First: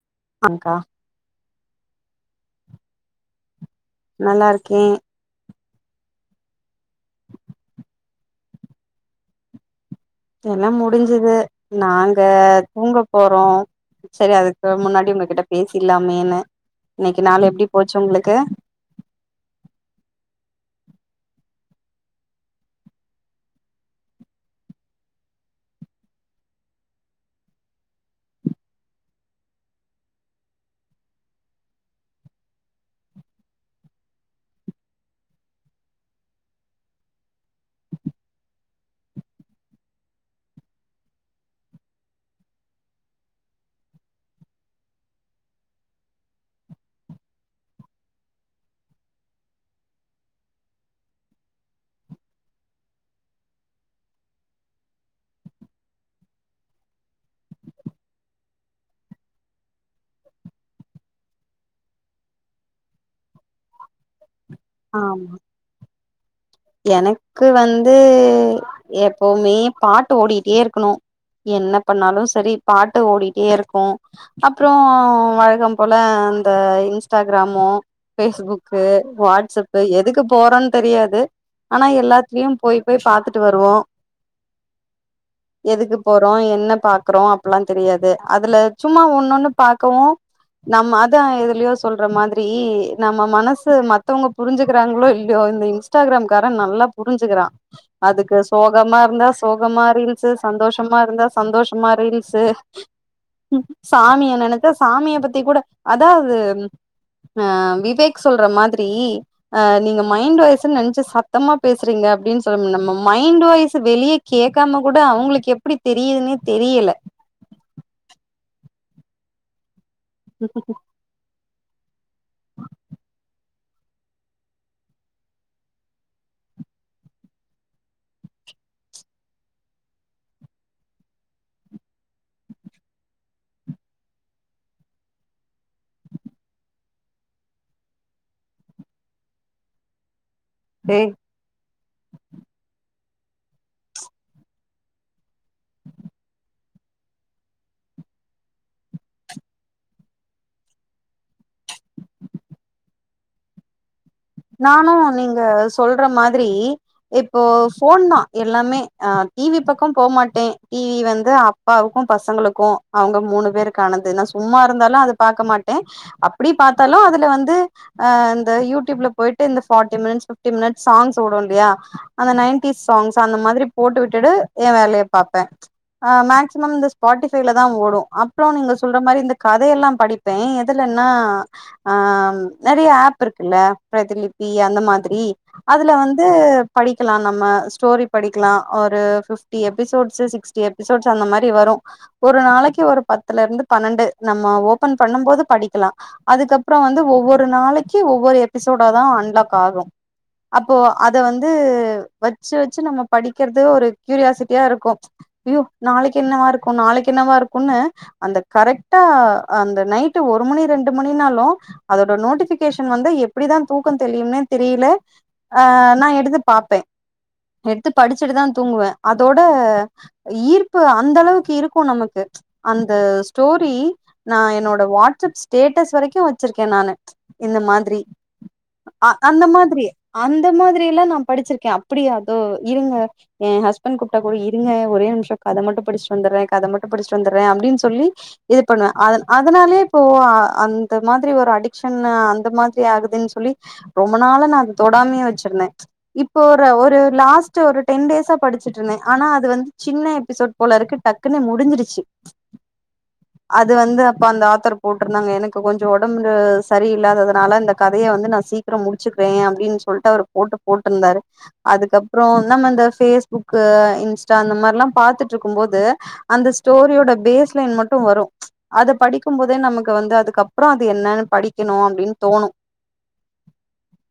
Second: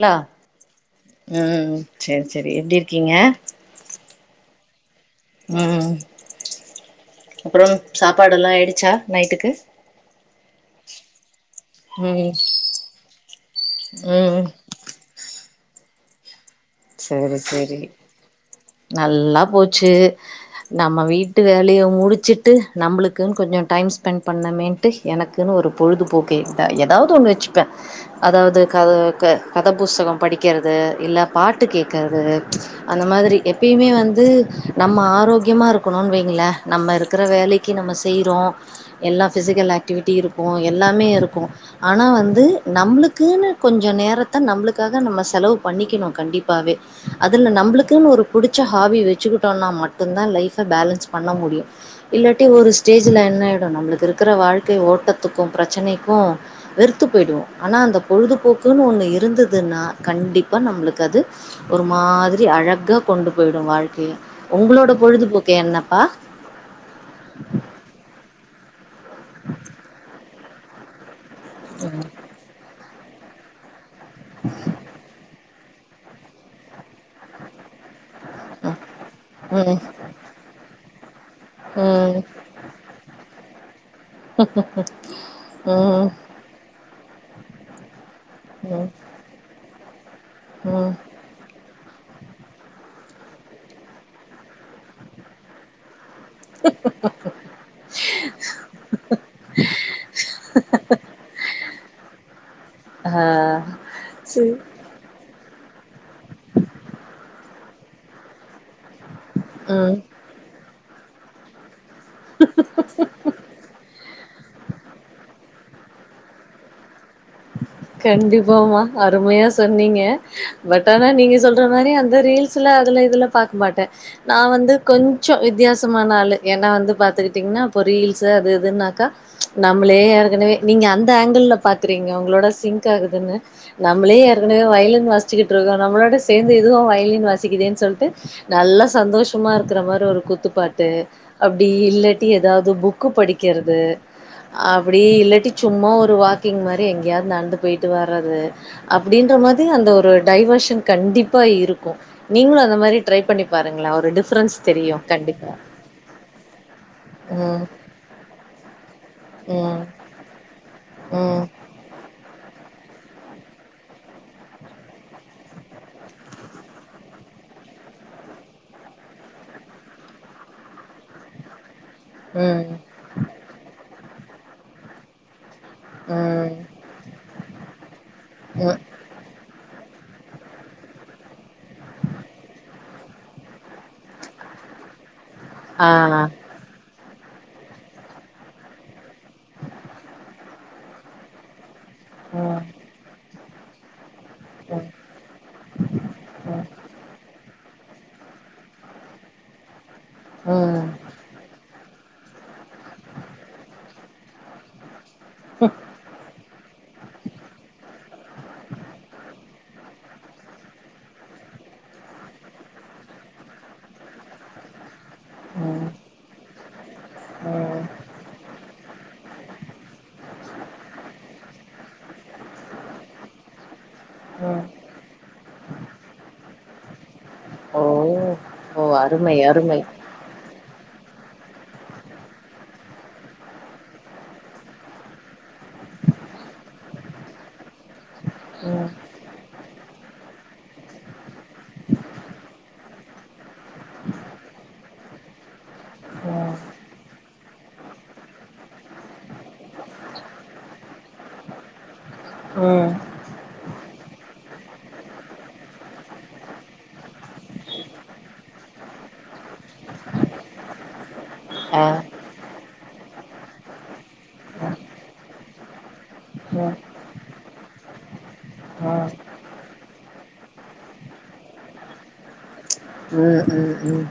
இலா அம்க்கா ம் சேர் சேரி எப்டி இருக்கீங்க நல்லாருக்கே ம் அப்பறோ சாப்பாடல்லா ஆயிடுச்சா நைட்டுக்கு எல்லா முடிஞ்சுது நாங்க ம் தூங்க போறோ சேரி ம் அதுக் கு முன்னாடி உங்ககிட்ட பேசிட்லாமேன்னு இன்னிக்கு சேரி நாளு எப்டி சேரி போச்சு உங்ளுக்கு நல்லா போச்சு நம்ம வீட்டு வேலைய முடிச்சிட்டு நம்புளுக்குன்னு கொஞ்சொ டைம் ஸ்பெண் பண்ணமே ட்டு எனக்குன்னு ஒரு பொழுதுபோக்கே ஏதாவது ஒண்ணு வச்சுப்பெ அதாவ்து கத க கதபுஸ்தகம் படிக்கிறது இல்ல பாட்டு கேக்கறது அந்த மாதிரி எப்பயுமே வந்து நம்ம ஆரோக்கியமா இருக்கணுன்னு வைங்களே நம்ம இருக்குற வேலைக் க்கி நம்ம செய்றோ எல்லா ஃபிசிக்கல் ஆக்டிவிட்டி இருக்கூ எல்லாமே இருக்கூ ஆனா வந்து நம்முளுக்குன்னு கொஞ்சொ நேரத்த நம்பளுக்காக நம்ம செலவு பண்ணிகிணு கண்டிப்பாவே அதுல நம்மளுக்குன்னு ஒரு புடிச்ச ஹாபி வச்சுக்கிட்டோன்னா மட்டுந்தா லைஃப பேலன்ஸ் பண்ண முடியு இல்லாட்டி ஒரு ஸ்டேஜில என்னாயிடு நம்மளுக்கு இருக்குற வாழ்க்கை ஓட்டத்துக்கூ பிரச்சனைக்கூ வெறுத்துபோய்டுவோ ஆன்னா அந்த பொழுது போக்குன்னு ஒண்ணு இருந்ததுன்னா கண்டிப்பா நம்ப்ளுக் க்கது ஒரு மாதிரி அழகா கொண்டுபோயிடு வாழ்க்கிய உங்களோட ஆமா பொழுதுபோக்கு என்ன ஆ எனக்கு வந்து எப்போமே பாட்டு ஓடிட்டே இருக்குணு என்ன பண்ணாலு செரி பாட்டு ஓடிட்டேருக்கு அப்றொ வழகம் போல அந்த இன்ஸ்டாகிராமு பேஸ்புக்கு வாட்ஸ் அப் ம் எதுக்கு போறோன் தெரியாது ஆன்னா ம் எல்லாத்லியு போய் போய் பாத்துட்டு வருவோ எதுக்கு ம் போறோ என்ன பாக்குறோ அப் ல்லா தெரியாது அதுல ம் சும்மா ஒன்னொண்ணு பாக்கவு ம் நம்ம அத் தா எதுலியோ சொல்ற மாதிரி நம்மமனசு மத்தவங்க புரிஞ்சுக்கிறாங்களோ இல்லியோ இந்த இன்ஸ்டாகிராம் கார நல்லா புரிஞ்சுக்குறா அதுக்கு சோகமாருந்தா சோகமா ரீல்ஸ்ஸு சந்தோஷமாருந்தா சந்தோஷமா ரீல்ஸ்ஸு ஆ சாமிய சரி நெனைத்த சாமிய பத்தி கூட அதா அது அ விவேக் சொல்றமாதிரி அ ம் நீங்க மைண்ட் வாயஸ்ன்னு நெனச்சு சத் சத்தமா பேசுறீங்க அப்டின்னு சொல்ல நம்ம மைண்ட் வாய்ஸ் வெளியே கேட்காம கூட அவுங்களுக்கு எ ப்டி தெரியுதுன்னே தெரியல கண்டிப்பாமா அருமையா சொன்னீங்க பட் ஆ னா நீங்க சொல்ற மாரி அந்த ரீல்ஸ்ல அதுல இதுல பாக்க மாட்டே நா வந்து கொஞ்சோ வித்தியாசமான ஆளு ஏன்னா வந்து பாத்துக்கிட்டீங்கன்னா இப்போ ரீல்ஸ் அது எதுனாக்கா நம்மளே ஏற்கனவே நீங்க அந்த ஆங்கிள்ல பாக்குறீங்க உங்களோட சிங்க் ஆகுதுன்னு நம்மளே ஏற்கனவே வயலின் வசிச்சுக்கிட்டு இருக்கோ நம்மளோட சேந்து இதுவு வயலின் வாசிக்குதேன்னு சொல்லுட்டு நல்ல சந்தோஷமா இருக்குற மாரி ஒரு குத்துப்பாட் டு ஏய் அப்டி இல்லாட்டி ஏதாவது புக்கு படிக்கிறது அப்டி இல்லாட்டி சும்மா ஒரு வாக்கிங் மாரி எங்கேயாவது நடந்து போய்ட்டு வர்றது அப்டின்ற மாரி அந்த ஒரு டைவர்ஷன் கண்டிப்பா இருக்கு நீங்களு அந்த மாரி ட்ரை பண்ணி பாருங்களே ஒரு ட்ரி நானு நீங்க சொல்ற மாதிரி இப்போ ம், ஃபோன் தா எல்லாமே அ டிவி ம், பக்கோ போமாட்டே டி வி வந்து ம், அப்பாவுக்கு பசங்களுக்கு அவங்க மூணு பேருக்கு ஆனது நா சும்மா இருந்தாலு அது பாக்க மாட்டே அப்டி பாத்தாலு அதுல வந்து அ இந்த யூ டியூப்ல போயிட்டு இந்த forty minutes, fifty minute songs ஓடுல்லயா அந்த ம், ம், நைன்டிஸ் சாங்ஸ் அந்த மாதிரி போட்டு விட்டுட்டு எ வேலய பாப்பே அ மேக்சிமம் ம். இந்த ஸ்பாட்டிபைல தா ஓடோ அப்றோ நீங்க சொல்ற மாரி இந்த கதையெல்லா படிப்பே எதுலனா ஆ நெறைய அப் இருக்குல்ல பிரதிலிபி அந்த மாதிரி அதுல வந்து ஆ. படிக்கலா நம்ம ஸ்டோரி படிக்கலா ஒரு பிப்டி எபிசோட்ஸ் சிக்ஸ்டி எபிசோட்ஸ் அந்த மாரி வரு ஒரு ம், நாளைக்கு ஒரு பத்துலருந்து பன்னெண்டு நம்ம ம், ஓபன் பண்ணு போது படிக்கலா ம், ம், அதுக்கப்றோ வந்து ஒவ்வொரு நாளைக்கி ஒவ்வொரு எபிசோட தா அன்லாக் ஆகோ அப்போ அத் அத வந்து வச்சு வச்சு நம்ம படிக்கிறது ஒரு க்யூரியாசிட்டியா இருக்கு ஐயோ நாளைக்கு என்னவா இருக்கு நாளைக்கு என்னவா இருக்குன்னு அந்த கரெக்டா அந்த நைட்டு ஒரு மணி ரெண்டு மணினாலு அதோட நோட்டிபிகேஷன் வந்தா எப் பிடிதா தூக்கோ தெளியும்னே தெரியல ம், ம், நா எடுத்து பாப்பே ம். எடுத்து படி ச்சிட்டு தா தூங்குவே அதோட ஈர்ப்பு அந்த அளவுக்கு இருக்கோ நமக்கு அந்த ஸ்டோரி நா என்னோட வாட்ஸ்அப் ஸ்டேட்டஸ் வரைக்கு வச்சிருக்கே நானு இந்த ஓ! மாதிரி ஓ! ஆ அருமை, அந்த அருமை. மாதிரி அந்த மாதிரியெல்லா நா படிச்சிருக்கே அப்படியாதோ இருங்க எ ஹஸ்பண்ட் குப்பிட்டா கூட இருங்க ஒரே நிமிஷோ கத மட்டு படிச்சுட்டு வந்துரே கத மட்டு படிச்சிட்டு வந்துடுறே அப்டின்னு சொல்லி இது ம், பண்ணுவே அதஅதனாலயே இப்போ அந்த மாதிரி ஒரு அடிக்கஷன் அந்த மாதி ரி ஆகுதுன்னு சொல்லி ரொம்ப நாள நா அத தொடாமையே வச்சிருந்தே இப்போ ம், ஒரு ஒரு லாஸ்ட் ஒரு டென் டேஸா படிச்சுட்டு தே ஆனா அது வந்து சின்ன எபிசோட் போல இருக்கு டக்குன்னு முடிஞ்சிருச்சு ஆ அது வந்து அப்ப அந்த ஆத்தர் போட்டிருந்தாங்க எனக்கு கொஞ்சோ ஓடம்பு சரியில்ல்லாததுனால இந்த கதய வந்து நா சீக்கிறோ முடிச்சுக்கிறே அப்டின்னு சொல்லிட்டு அவர் போட்டு போட்டிருந்தாரு ஆ. அதுக்கப்ற அப்றோ நம்ம இந்த போஸ்புக் இன்ஸ்டா இந்த மாதிரில்லா பாத்துட்டு இருக்கு போது அந்த ம், ஸ்டோரியோட பேஸ் லைன் மட்டு வறோ அத ம். படிக்கும்போது அது நமக்கு வந்து அதுக்கப்புறோ அது என்னன்னு படிக்கணு அப்படின்னு தோணு ம் ம் ம்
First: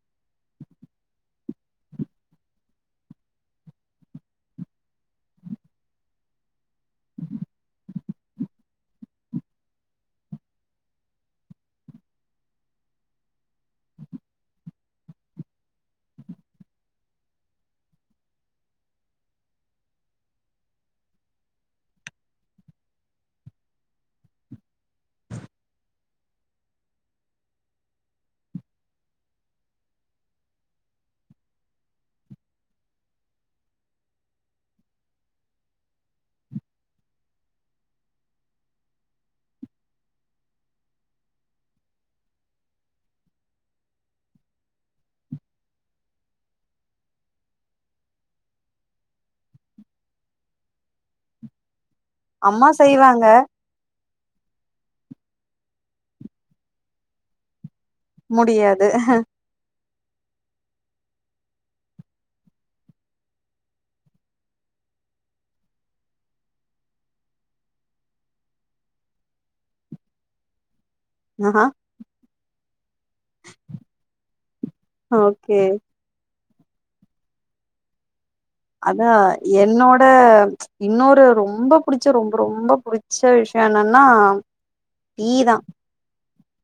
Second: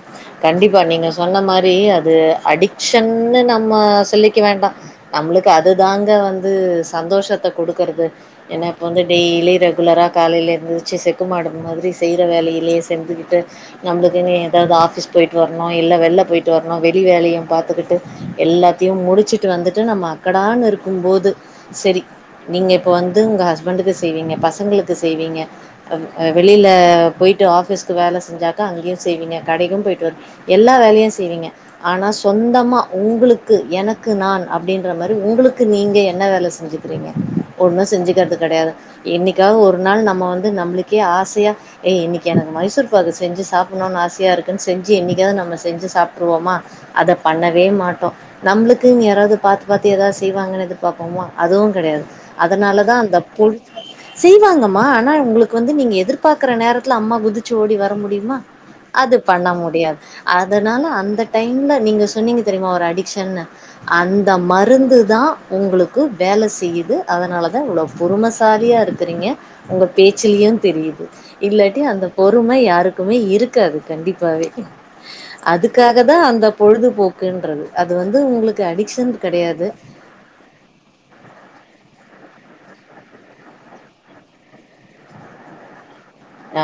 கண்டிப்பா நீங்க சொன்ன மாரி அது அடிக்க்ஷன்னு நம்ம சொல்லிக்க வேண்டா நம்மளுக்கு அதுதாங்க வந்து சந்தோஷத்த குடுக்குறது ஏன்னா இப்போ வந்து டெய்லி ரெகுலராக காலையில எந்துருச்சு செக்கு மாடு மாதிரி செய்ற வேலையிலயே செஞ்சுகிட்டு நம்மளுக்குன்னு ஏதாவது ஆஃபீஸ் போயிட்டு வர்ணு இல்ல வெளில போயிட்டு வர்ணு வெளி வேலையையு பாத்துக்கிட்டு எல்லாத்தையு முடிச்சுட்டு வந்துட்டு நம்ம அக்கடான்னு இருக்கும்போது செரி நீங்க இப்ப வந்து உங்க ஹஸ்பண்டுக்கு செய்வீங்க பசங்களுக்கு செய்வீங்க வெளில போயிட்டு ஆஃபிஸ்க்கு வேல செஞ்சாக்கா அங்கேயு செய்வீங்க கடைக்கு போயிட்டு வரு எல்லா வேலையு செய்வீங்க ஆனா சொந்தமா உங்களுக்கு எனக்கு நான் அப்படின்ற மாரி உங்களுக்கு நீங்க என்ன வேல செஞ்சு கிறீங்க ஒண்ணு செஞ்சுக்கிறது கெடயாது என்னிக்காது ஒரு நாள் நம்ம வந்து நம்மளுக்கே ஆசையா ஏ இன்னிக்கி எனக்கு மைசூர் இப்ப அது செஞ்சு சாப்பிட்ணுனு ஆசைய இருக்குன்னு செஞ்சு என்னைக்காது நம்ம செஞ்சு சாப்பிட்டுருவோமா அத பண்ணவே மாட்டோ நம்மளுக்கு யாராவது பாத்து பாத்து ஏதாவது செய்வாங்கன்னு எதிர் பாப்போமோ அதுவு கெடையாது அம்மா அதனால தா அந்த செய்வாங்க பொல் செய்வாங்கம்மா ஆனா உங்களுக்கு வந்து நீங்க எதிர்பாக்கற நேரத்துல அம்மா குதிச்சு ஓடி வர முடியுமா முடியாது அது பண்ண முடியாது அதனால அந்த டைம்ல நீங்க சொன்னீங்க தெரியுமா ஒரு அடிக்க்ஷன்னு அந்த மருந்து தா உங்களுக்கு வேல செய்யுது அதனால தா இவ்ளோ பொறுமசாலியா இருக்குறீங்க உங்க பேச்சுலயு தெரியுது ஆஹா இல்லாட்டி அந்த பொறும யாருக்குமே இருக்காது கண்டிப்பாவே அதுக்கா ஓகே அதுக்காக தா அந்த பொழுதுபோக்குன்றது அது வந்து உங்களுக்கு அடிக்க்ஷன் கெடையாது இப்ப இன்னொரு ரொம்ப புடிச்ச ரொம்ப ரொம்ப புடிச்ச விஷயோ என்னன்னா டீ தா ஆ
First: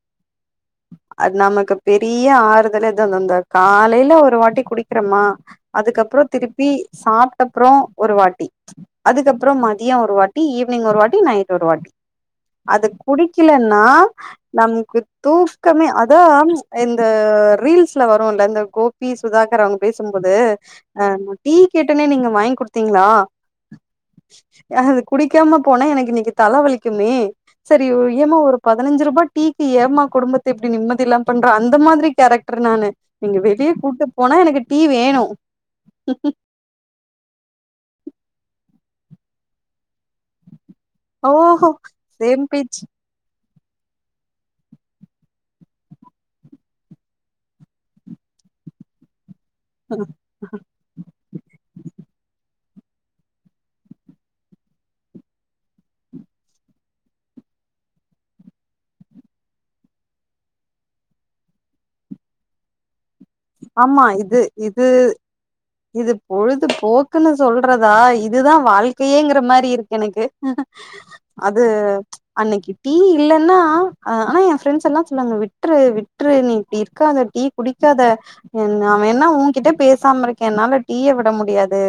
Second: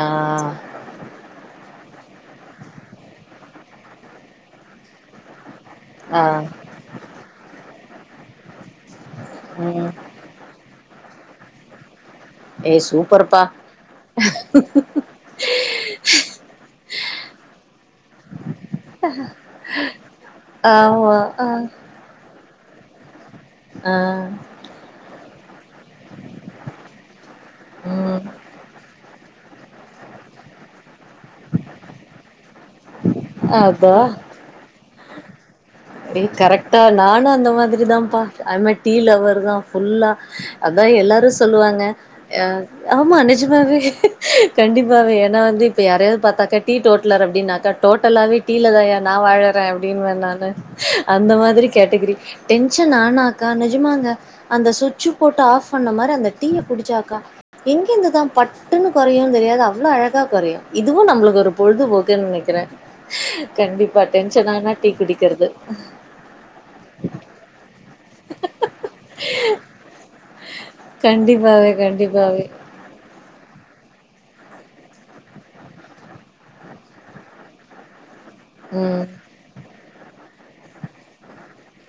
அது நமக்கு பெரிய ஆறுதலே அதுந்தந்த காலையில ஒரு வாட்டி குடிக்கிறமா ஆ அதுக்கப்புறோ திருப்பி சாப்பிட்ட அப்றோ ஒரு வாட்டி அதுக்கப்புறோ ம் மதியோ ஒரு வாட்டி டீ ஈவினிங் ஒரு வாட்டி நைட் ஒரு வாட்டி ஏய் அது சூப்பர்ப்பா குடிக்கலன்னா நமக்கு தூ தூக்கமே அதா இந்த ரீல்ஸ்ல வரு இல்ல இந்த கோபி சுதாகர் அவங்க பேசும்போது அ ஆமா டீ கேட்டனே நீங்க வாங்கி குடுத்தீங்களா ஆ ஆ அத குடிக்காம போனா எனக்கு இன்னிக்கி தல வலிக்குமே செரி ம் ஏம்மா ஒரு பதினஞ்சு ரூபா டீ க்கி ஏம்மா குடும்பத்த இப்டி நிம்மதி இல்லாம பண்ற அந்த மாதிரி கேரக்டர் நானு நீங்க வெளியே அதா கூட்டு போனா எனக்கு டீ வேணு அப்டியே கரெக்டா நானு அந்த மாதிரி தான்ப்பா அது மாதிரி டீ லவர் தா ஃபுல்லா அதா எல்லாரு ஓஹோ சொல்லுவாங்க ஆ சேம் பிச் ஆமா நெஜமாவே கண்டிப்பாவே ஏன்னா வந்து இப்ப யாரையாவது பாத்தாக்கா டீ டோட்டலர் அப்டின்னாக்க டோட்டல டீ யில தாயா நா வாழ ற அப்டின்னுவே நானு அந்த மாதிரி கேட்டகிரி டென்ஷன் ஆனாக்கா நெஜமாங்க அந்த சுவிட்சு போட்டு ஆப் பண்ண மாரி அந்த டீய குடிச்சாக்கா எங்கிருந்துதா பட் பட்டுன்னு கொறையு தெரியாது அவ்ளோ அழகா கொறையு இதுவு நம்மளுக்கு ஒரு பொழுதுபோக்குன்னு நெனைக்கிறே கண்டிப்பா ஆமா இது டென்ஷனானா இது டீ குடிக்கிறது இது பொழுது போக்குன்னு சொல்றதா இதுதா வாழ்க்கையேங்கிற மாரி இருக்கு எனக்கு அது கண்டிப்பாவே கண்டிப்பாவே அன்னைக்கு டீ இல்லனா ஆனா ஏ ஃப்ரெண்ட்ஸ் எல்லா சொல்லுவாங்க விட்ரு விட்ரு நீ இப்டி இருக்காத டீ குடிக்காத நா ம் வேனா ஓங்கிட்ட பேசாம இருக்கே என்னால டீய விட முடியாது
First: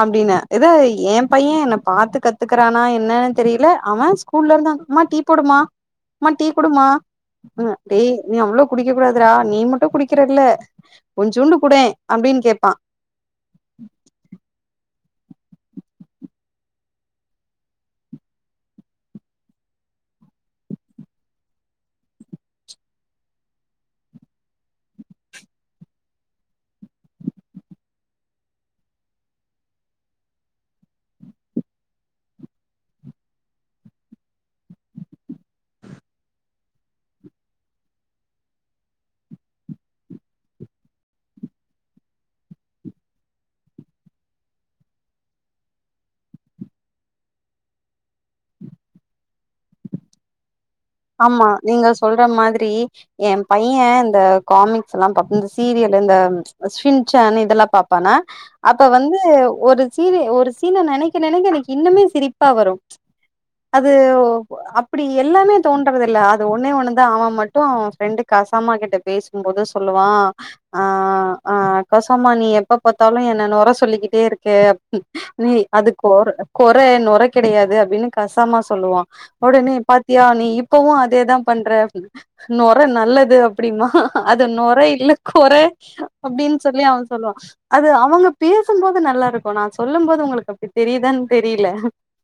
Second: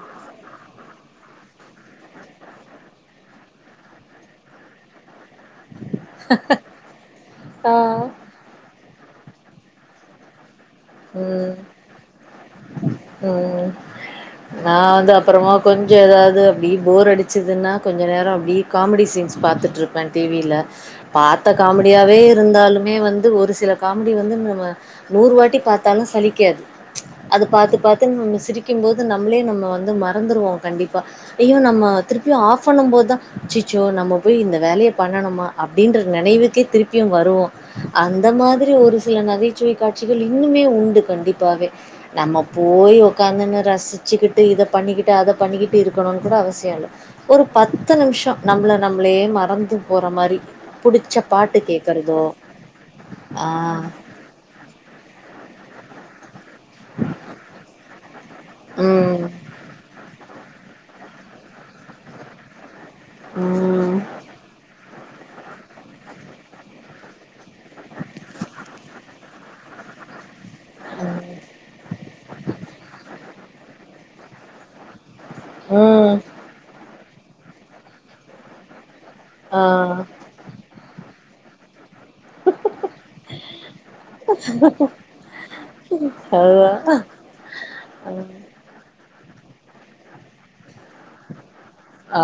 அப்டின்னே எத ஏ பையே என்ன பாத்து கத்துக்குறானா என்னனு தெரியல அவ ஸ்கூல்ல இருந்தா அம்மா டீ குடுமா அம்மா டீ குடுமா ஆ டேய் நீ அவ்ளோ குடிக்க கூடாதுடா நீ மட்டு குடிக் கிறல்ல ம் கொஞ்சோண்டு கூடே அப்டினு கேப்பா ம் நா வந்து அப்பறமா கொஞ்சோ ஏதாவது அப்டியே போர் அடிச்சிதுன்னா கொஞ்ச நேரோ அப்டி காமெடி சீன்ஸ் பாத்துட்ருப்பே டி வி யில பாத்த காமெடியாவே இருந்தாலுமே வந்து ஒரு சில காமெடி வந்து நம்ம நூறு வாட்டி பாத் தாலு சலிக்காது அத பாத்து பாத்து நம்ம சிரிக்கும்போது நம்மளே நம்ம வந்து மறந்துருவோ கண்டிப்பா ஐயோ நம்ம திருப்பியு ஆஃப் பண்ணும் போதுதா அச்சச்சோ நம்ம போயி இந்த வேலய பண்ணனுமா அப்படின்ற நெனைவுக்கே திருப்பியு வருவோ அந்த மாதிரி ஒரு சில நகைச்சுவை காட்சிகள் இன்னுமே உண்டு கண்டிப்பாவே நம்ம போயி ஒக்காந்து [unintelligible] ரசிச் சுக்கிட்டு இத பண்ணிக்கிட்டு அத பண்ணிக்கிட்டு இருக்கணும்னு கூட அவசியோ இல்ல ஒரு பத்து நிம்ஷோ நம்மள நம்ளே மறந்து போற மாரி புடிச்ச ஆமா பாட்டு நீங்க கேட்கறதோ, சொல்ற மாதிரி ஏ ஆ, பையே இந்த காமிக்ஸ் எல்லா தப்பு இந்த சீரியலு இந்த சிங்சான் இதெல்லா பாப்பான ஆ. அப்ப வந்து ம், ஒரு சீன ஒரு சீனை நெனைக்க நெனைக்க என்க்கு இன்னுமே சிரிப்பா வரு ம் அது ஒ அப்டி எல்லாமே தோன்றது இல்ல அது ஒன்னே ஒன்னுதா அவன் மட்டும் அவன் ஃப்ரெண்டு கசாமா கிட்ட பேசும்போது சொல்லுவா ஆ ஆ கசாமா நீ எப்ப பாத்தாலு என்ன நொற சொல்லிக்கிட்டே இருக்கு அப்ட நீ அது கொ ம், கொற நொற கிடையாது அப்படின்னு கசாம சொல்லுவா ஆ, உடனே பாத்தியா நீ இப்பவு அதேதா பண்ற அப்டினு நொற நல்லது அப்டிம்பா அது நொற இல்ல கொற அப்டின் அதுதான். சொல்லி அவ சொல்லுவா அது அவங்க பே சும்போது நல்லா இருக்கு நா சொல்லும் போது உங்களுக்கு அப்டி தெரியுதானு தெரியல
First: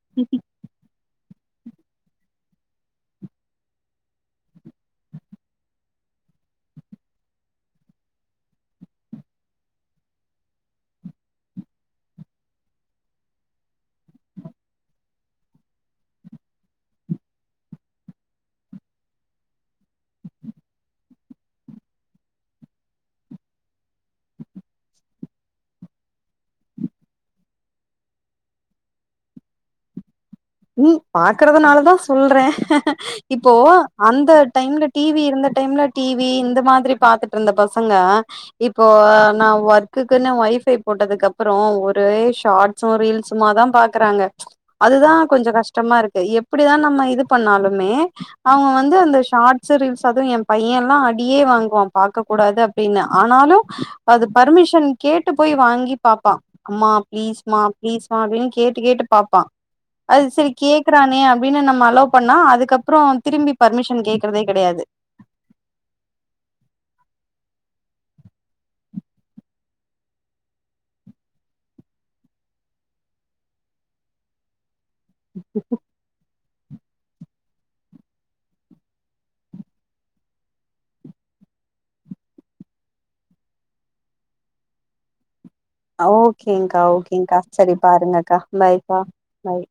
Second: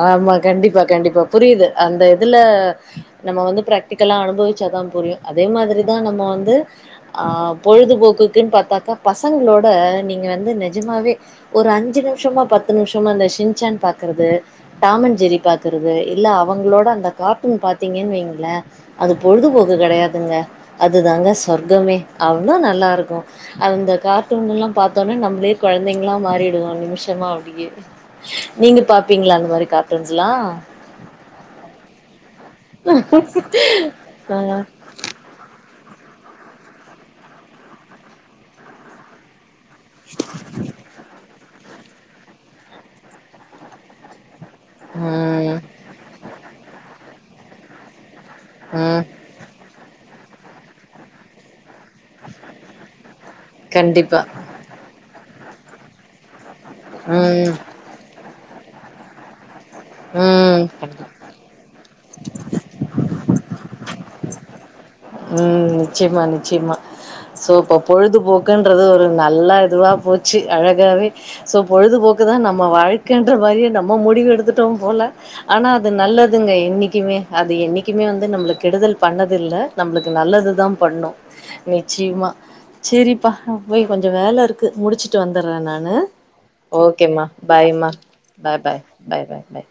ஆமா கண்டிப்பா கண்டிப்பா புரியுது அந்த இதுல நம்ம வந்து ப்ராக்டிகலா அனுபவிச்சாதா புரியு அதே மாதிரிதா நம்ம வந்து ஆ பொழுதுபோக்குக்குன்னு பாத்தாக்கா பசங்களோட நீங்க வந்து நிஜமாவே ஒரு அஞ்சு நிமிஷமா பத்து நிமிஷமா இந்த ஷின்சான் பாக்குறது டாமன் ஜெரி பாக்குறது இல்ல அவங்களோட அந்த கார்ட்டூன் பார்த்தீங்கன்னு வைங்களே அது பொழுதுபோக்கு கெடையாதுங்க அதுதாங்க சொர்க்கமே அவ்ளோ நல்லா இருக்கு அந்த கார்ட்டூன் எல்லா பாத்தோம்னா நம்மளயே கொழந்தைங்களா மாறிடுவோ நிமிஷமா அப்டியே நீங்க பாப்பீங்களா அந்த மாரி கார்டூன்ஸ்லா ம் பாக்குறதுனாலதா சொல்றே இப்போ அந்த ஆ டைம்ல டி வி இருந்த டைம்ல டி வி இந்த மாதிரி பாத்துட்டு இருந்த பசங்க இப்போ நா ஒர்க் குக்குன்னு ஒய்ஃபை போட்டதுக்கு அப்புறோ ஒரே ஷார்ட்ஸு ரீல்ஸுமாதா பாக்குறாங்க அதுதா கொஞ்சோ ம் கஷ்டமா இருக்கு எப்படிதா நம்ம இது பண்ணாலுமே அவுங்க வந்து ம் அந்த ஷார்ட் ஷார்ஸு ரீல்ஸு அதுவு ஏ பையெல்லா அடியே வாங்குவா பாக்க கூடாது அப்டின்னு ஆனாலு கண்டிப்பா அது பர்மிஷன் கேட்டு போய் வாங்கி பாப்பா அம்மா ம் ப்ளீஸ்மா ப்ளீஸ் மா அப்டின் கேட்டு கேட்டு பாப்பா அது சரி ம் கேக்குறானே அப்டின்னு நம்ம அலோ பண்ணா அதுக்கப்புறோ திரும்பி பர்மிஷன் கேக்குறதே கெடையாது ம் நிச்சியமா நிச்சியமா சோ இப்ப பொழுதுபோக்குன்றது ஒரு நல்லா இதுவா போச்சு அழகாவே சோ பொழுதுபோக்குதா நம்ம வாழ்க்கைன்ற மாரியே நம்ம முடிவு எடுத்துட்டோ போல ஆனா அது நல்லதுங்க என்னைக்குமே அது என்னைக்குமே வந்து நம்மள கெடுதல் பண்ணதில்ல நம்மளுக்கு நல்லது தா பண்ணு நிச்சியமா செரிப்பா ஆ போய் கொஞ்சோ வேல இருக்கு முடிச்சுட்டு வந்துடுறே நா னு ஓகேங்க்கா ஓக்கேமா ஓகேங்க்கா சரி பாய்மா பாருங்கக்கா பாய் பாய் பாய்க்கா பாய் பாய் பாய்